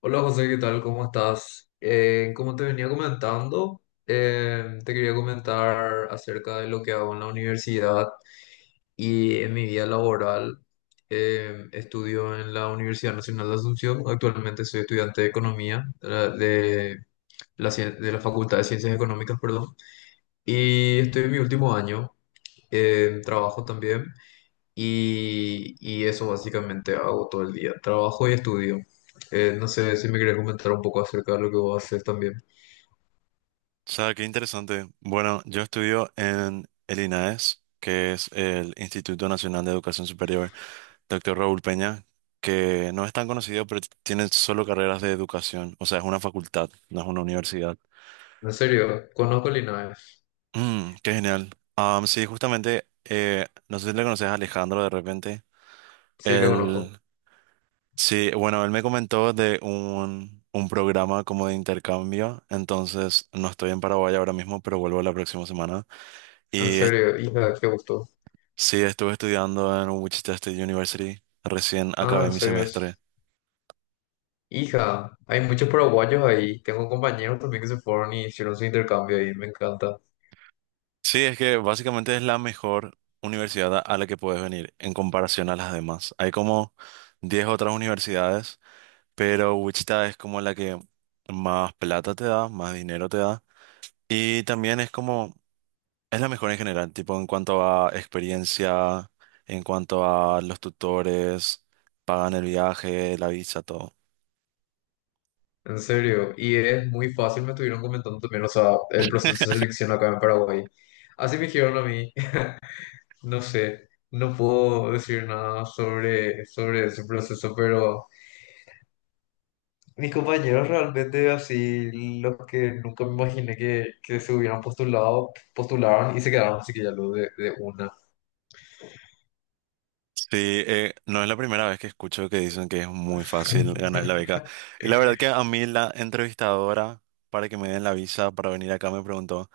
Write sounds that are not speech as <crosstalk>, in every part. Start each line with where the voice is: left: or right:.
left: Hola José, ¿qué tal? ¿Cómo estás? Como te venía comentando, te quería comentar acerca de lo que hago en la universidad y en mi vida laboral. Estudio en la Universidad Nacional de Asunción. Actualmente soy estudiante de Economía de de la Facultad de Ciencias Económicas, perdón. Y estoy en mi último año. Trabajo también. Y eso básicamente hago todo el día, trabajo y estudio. No sé si me querés comentar un poco acerca de lo que vos haces también.
right: O sea, qué interesante. Bueno, yo estudio en el INAES, que es el Instituto Nacional de Educación Superior, Doctor Raúl Peña, que no es tan conocido, pero tiene solo carreras de educación. O sea, es una facultad, no es una universidad.
left: En serio, conozco a Linares.
right: Mm, qué genial. Sí, justamente, no sé si le conoces a Alejandro de repente.
left: Sí, le conozco.
right: Él, sí, bueno, él me comentó de un programa como de intercambio. Entonces, no estoy en Paraguay ahora mismo, pero vuelvo la próxima semana.
left: En
right: Y
left: serio, hija, qué gusto.
right: Sí, estuve estudiando en Wichita State University. Recién
left: Ah,
right: acabé
left: en
right: mi
left: serio.
right: semestre.
left: Hija, hay muchos paraguayos ahí. Tengo compañeros también que se fueron y hicieron su intercambio ahí, me encanta.
right: Sí, es que básicamente es la mejor universidad a la que puedes venir en comparación a las demás. Hay como 10 otras universidades, pero Wichita es como la que más plata te da, más dinero te da. Y también es como, es la mejor en general, tipo en cuanto a experiencia, en cuanto a los tutores, pagan el viaje, la visa, todo.
left: En serio, y es muy fácil, me estuvieron comentando también, o sea, el proceso de selección acá en Paraguay. Así me dijeron a mí. No sé, no puedo decir nada sobre ese proceso, pero mis compañeros realmente así, los que nunca me imaginé que se hubieran postulado, postularon y se quedaron así que ya lo de una.
right: Sí, no es la primera vez que escucho que dicen que es muy fácil ganar la
left: <laughs>
right: beca. Y la verdad que a mí la entrevistadora para que me den la visa para venir acá me preguntó,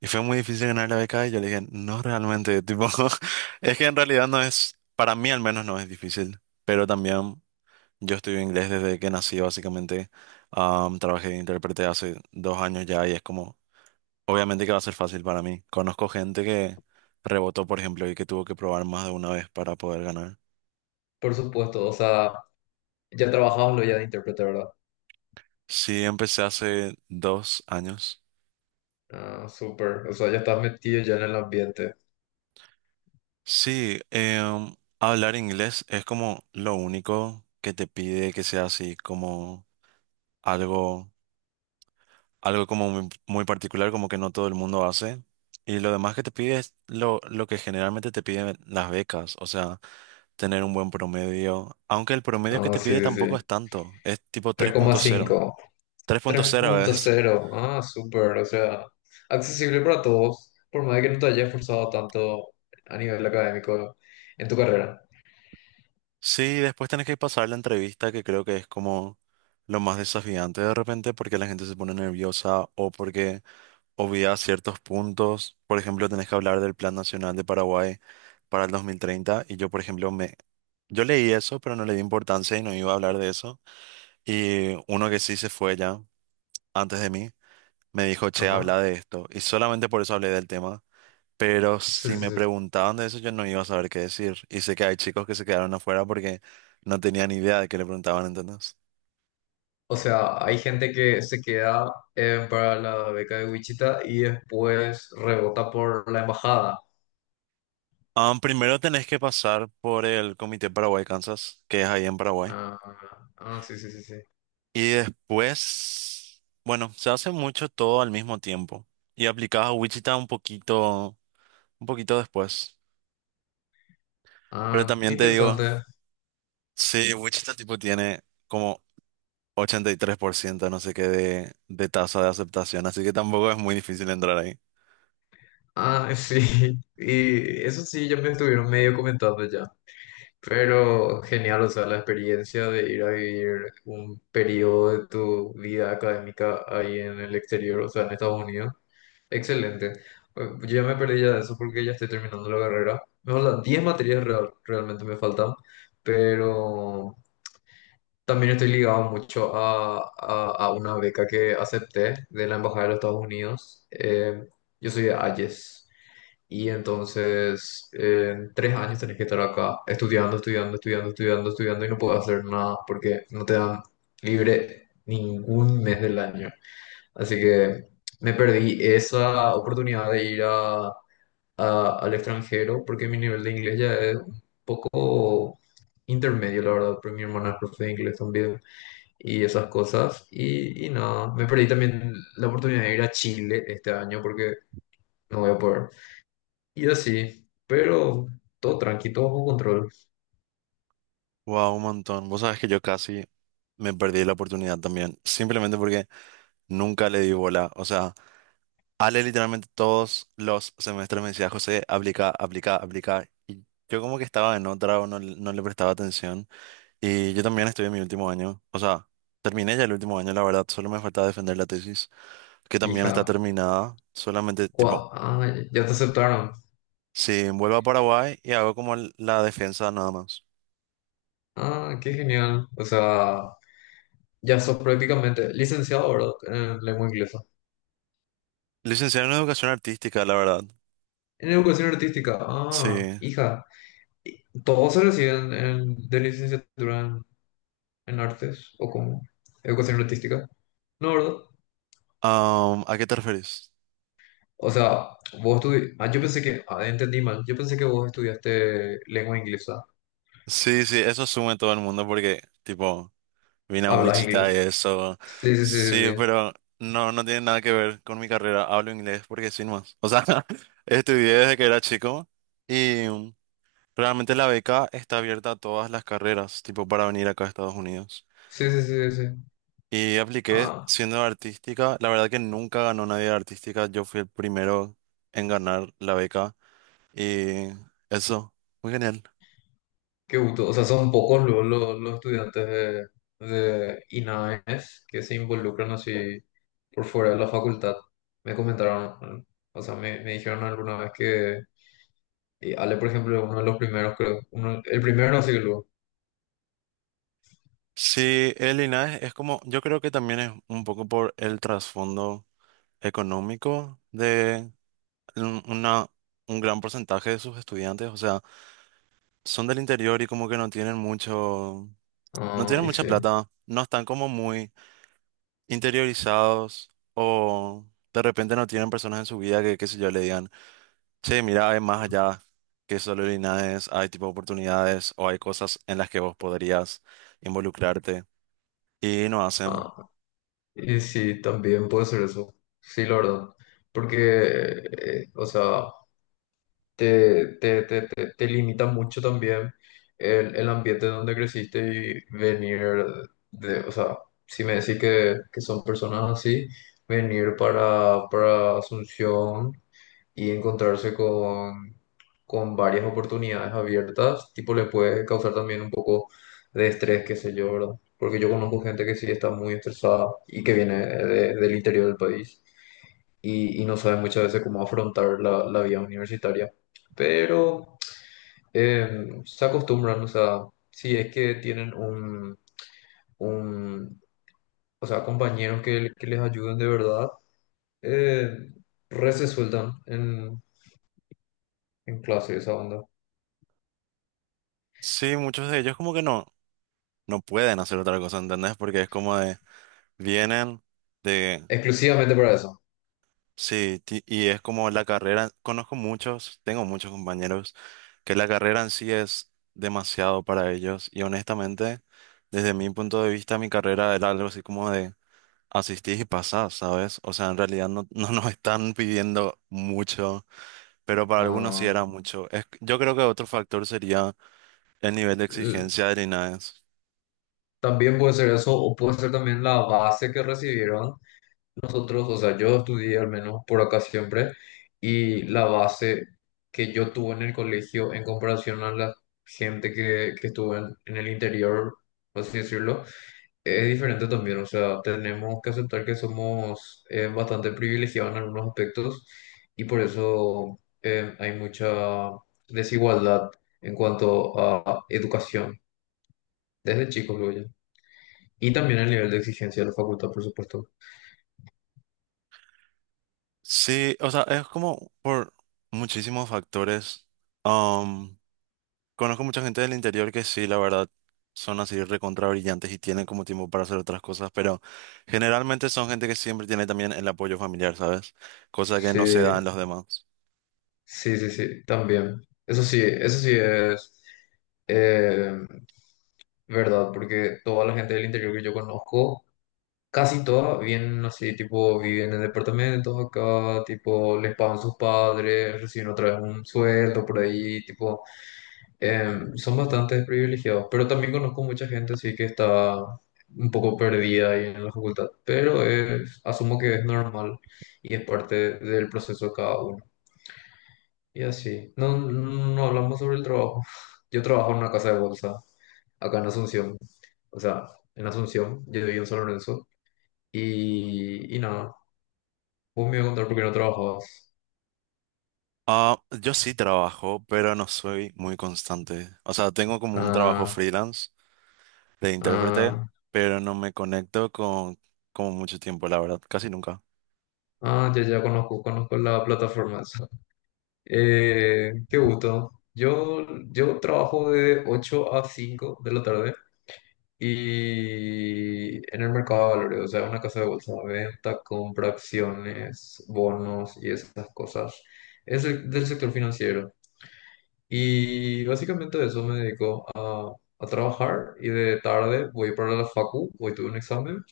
right: ¿y fue muy difícil ganar la beca? Y yo le dije, no realmente, tipo, <laughs> es que en realidad no es, para mí al menos no es difícil, pero también yo estudio inglés desde que nací básicamente. Trabajé de intérprete hace 2 años ya y es como, obviamente que va a ser fácil para mí. Conozco gente que rebotó, por ejemplo, y que tuvo que probar más de una vez para poder ganar.
left: Por supuesto, o sea, ya trabajabas lo ya de intérprete, ¿verdad?
right: Sí, empecé hace 2 años.
left: Ah, súper. O sea, ya estás metido ya en el ambiente.
right: Sí, hablar inglés es como lo único que te pide que sea así como algo, algo como muy, muy particular, como que no todo el mundo hace. Y lo demás que te pide es lo que generalmente te piden las becas, o sea, tener un buen promedio, aunque el promedio que
left: Ah,
right: te
left: sí,
right: pide
left: sí, sí.
right: tampoco
left: Tres
right: es tanto, es tipo
left: coma cinco
right: 3.0,
left: tres
right: 3.0
left: punto
right: es.
left: cero. Ah, súper. O sea, accesible para todos, por más de que no te hayas esforzado tanto a nivel académico en tu carrera.
right: Sí, después tenés que pasar la entrevista, que creo que es como lo más desafiante de repente, porque la gente se pone nerviosa o porque obvia ciertos puntos. Por ejemplo, tenés que hablar del Plan Nacional de Paraguay para el 2030 y yo, por ejemplo, me... Yo leí eso, pero no le di importancia y no iba a hablar de eso. Y uno que sí se fue ya antes de mí me dijo, che,
left: Ajá.
right: habla de esto. Y solamente por eso hablé del tema. Pero
left: Sí,
right: si
left: sí,
right: me
left: sí.
right: preguntaban de eso, yo no iba a saber qué decir. Y sé que hay chicos que se quedaron afuera porque no tenían idea de qué le preguntaban, ¿entendés?
left: O sea, hay gente que se queda para la beca de Wichita y después rebota por la embajada.
right: Ah, primero tenés que pasar por el Comité Paraguay-Kansas, que es ahí en Paraguay.
left: Ah, ah, sí, sí, sí, sí.
right: Y después, bueno, se hace mucho todo al mismo tiempo. Y aplicás a Wichita un poquito después. Pero
left: Ah, qué
right: también te digo,
left: interesante.
right: sí, Wichita tipo tiene como 83%, no sé qué, de tasa de aceptación. Así que tampoco es muy difícil entrar.
left: Ah, <laughs> sí. Y eso sí, ya me estuvieron medio comentando ya. Pero genial, o sea, la experiencia de ir a vivir un periodo de tu vida académica ahí en el exterior, o sea, en Estados Unidos. Excelente. Yo ya me perdí ya de eso porque ya estoy terminando la carrera. Me faltan 10 materias realmente me faltan, pero también estoy ligado mucho a una beca que acepté de la Embajada de los Estados Unidos. Yo soy de Hayes. Y entonces, en 3 años tenés que estar acá estudiando y no puedes hacer nada porque no te dan libre ningún mes del año. Así que me perdí esa oportunidad de al extranjero porque mi nivel de inglés ya es un poco intermedio, la verdad, porque mi hermana es profe de inglés también y esas cosas. Y nada, me perdí también la oportunidad de ir a Chile este año porque no voy a poder. Y así, pero todo tranqui, todo bajo control.
right: Wow, un montón. Vos sabés que yo casi me perdí la oportunidad también, simplemente porque nunca le di bola. O sea, Ale literalmente todos los semestres me decía, José, aplica, aplica, aplica. Y yo como que estaba en otra o no, no le prestaba atención. Y yo también estoy en mi último año. O sea, terminé ya el último año, la verdad. Solo me faltaba defender la tesis, que también está
left: Hija,
right: terminada. Solamente, tipo,
left: Ah, ya te aceptaron.
right: si vuelvo a Paraguay y hago como la defensa nada más.
left: Ah, qué genial. O sea, ya sos prácticamente licenciado, ¿verdad? En lengua inglesa.
right: Licenciado en Educación Artística, la verdad.
left: En educación artística. Ah,
right: Sí.
left: hija, ¿y ¿todos se reciben de licenciatura en artes o cómo? Educación artística. No, ¿verdad?
right: ¿A qué te refieres?
left: O sea, vos estudiaste. Ah, yo pensé que. Ah, entendí mal. Yo pensé que vos estudiaste lengua inglesa.
right: Sí, sí, eso asume todo el mundo porque, tipo, vine a
left: Hablas
right: Wichita y
left: inglés.
right: eso.
left: Sí, sí, sí,
right: Sí,
left: sí. Sí.
right: pero no, no tiene nada que ver con mi carrera. Hablo inglés porque sin más. O sea, <laughs> estudié desde que era chico y realmente la beca está abierta a todas las carreras, tipo, para venir acá a Estados Unidos.
left: Sí, sí, sí, sí.
right: Y apliqué
left: Ah,
right: siendo de artística. La verdad que nunca ganó nadie de artística. Yo fui el primero en ganar la beca y eso, muy genial.
left: qué gusto. O sea, son pocos luego los estudiantes de INAES que se involucran así por fuera de la facultad. Me comentaron, o sea, me dijeron alguna vez que y Ale, por ejemplo, uno de los primeros, creo. Uno, el primero no sé luego.
right: Sí, el linaje es como, yo creo que también es un poco por el trasfondo económico de un- una, un gran porcentaje de sus estudiantes, o sea, son del interior y como que no tienen mucho, no
left: Ah,
right: tienen
left: y
right: mucha
left: sí.
right: plata, no están como muy interiorizados o de repente no tienen personas en su vida que, qué sé yo, le digan, che, mira, hay más allá que solo el linaje, hay tipo oportunidades o hay cosas en las que vos podrías involucrarte y no hacen.
left: Ah, y sí, también puede ser eso. Sí, la verdad. Porque, o sea, te limita mucho también el ambiente donde creciste y venir de, o sea, si me decís que son personas así, venir para Asunción y encontrarse con varias oportunidades abiertas, tipo le puede causar también un poco de estrés, qué sé yo, ¿verdad? Porque yo conozco gente que sí está muy estresada y que viene del interior del país y no sabe muchas veces cómo afrontar la vida universitaria. Pero se acostumbran, o sea, si es que tienen un o sea, compañeros que les ayuden de verdad, eh, re se sueltan en clase esa onda.
right: Sí, muchos de ellos como que no, no pueden hacer otra cosa, ¿entendés? Porque es como de, vienen de,
left: Exclusivamente para eso.
right: sí, y es como la carrera, conozco muchos, tengo muchos compañeros, que la carrera en sí es demasiado para ellos. Y honestamente, desde mi punto de vista, mi carrera era algo así como de asistís y pasás, ¿sabes? O sea, en realidad no, <laughs> no nos están pidiendo mucho, pero para algunos sí
left: Ah,
right: era mucho. Yo creo que otro factor sería el nivel de
left: l-
right: exigencia del INAES.
left: también puede ser eso, o puede ser también la base que recibieron nosotros, o sea, yo estudié al menos por acá siempre, y la base que yo tuve en el colegio en comparación a la gente que estuvo en el interior, por así decirlo, es diferente también, o sea, tenemos que aceptar que somos bastante privilegiados en algunos aspectos, y por eso hay mucha desigualdad en cuanto a educación, desde chicos, luego ya. Y también el nivel de exigencia de la facultad, por supuesto.
right: Sí, o sea, es como por muchísimos factores. Am, conozco mucha gente del interior que sí, la verdad, son así recontra brillantes y tienen como tiempo para hacer otras cosas, pero generalmente son gente que siempre tiene también el apoyo familiar, ¿sabes? Cosa que
left: Sí,
right: no se da en los demás.
left: sí, sí, sí, también. Eso sí es, eh, ¿verdad? Porque toda la gente del interior que yo conozco, casi todas vienen así, tipo, viven en departamentos acá, tipo, les pagan sus padres, reciben otra vez un sueldo por ahí, tipo, son bastante privilegiados. Pero también conozco mucha gente así que está un poco perdida ahí en la facultad, pero asumo que es normal y es parte del proceso de cada uno. Y así, no, no hablamos sobre el trabajo. <laughs> Yo trabajo en una casa de bolsa, acá en Asunción. O sea, en Asunción, yo vivo en San Lorenzo. Y nada, vos me ibas a contar por qué no trabajabas.
right: Ah, yo sí trabajo, pero no soy muy constante. O sea, tengo como un trabajo
left: Ah,
right: freelance de intérprete,
left: ah,
right: pero no me conecto con como mucho tiempo, la verdad, casi nunca.
left: ah, ya conozco, conozco la plataforma esa. <laughs> Qué gusto. Yo trabajo de 8 a 5 de la tarde. Y en el mercado de valores, o sea, una casa de bolsa, venta, compra, acciones, bonos y esas cosas. Es del sector financiero. Y básicamente de eso me dedico a trabajar y de tarde voy para la facu, hoy tuve un examen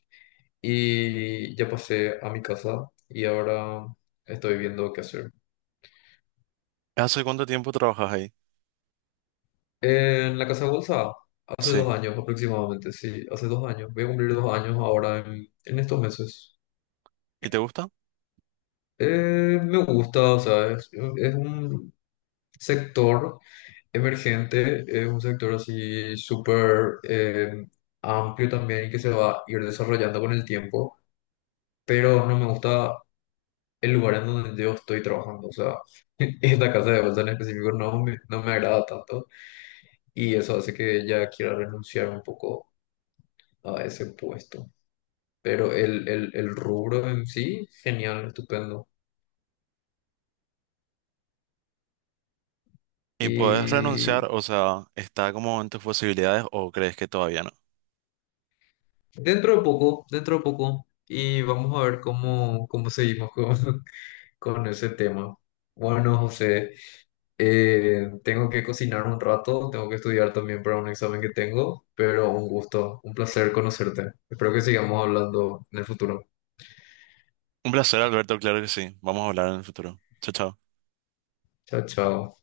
left: y ya pasé a mi casa y ahora estoy viendo qué hacer.
right: ¿Hace cuánto tiempo trabajas ahí?
left: En la casa de bolsa, hace dos
right: Sí.
left: años aproximadamente, sí, hace 2 años. Voy a cumplir 2 años ahora en estos meses.
right: ¿Y te gusta?
left: Me gusta, o sea, es un sector emergente, es un sector así súper amplio también y que se va a ir desarrollando con el tiempo, pero no me gusta el lugar en donde yo estoy trabajando, o sea, <laughs> esta casa de bolsa en específico no me agrada tanto y eso hace que ya quiera renunciar un poco a ese puesto, pero el rubro en sí, genial, estupendo.
right: ¿Y puedes renunciar? O sea, ¿está como en tus posibilidades o crees que todavía no?
left: Dentro de poco, dentro de poco. Y vamos a ver cómo, cómo seguimos con, <laughs> con ese tema. Bueno, José, tengo que cocinar un rato, tengo que estudiar también para un examen que tengo, pero un gusto, un placer conocerte. Espero que sigamos hablando en el futuro.
right: Un placer, Alberto, claro que sí. Vamos a hablar en el futuro. Chao, chao.
left: Chao, chao.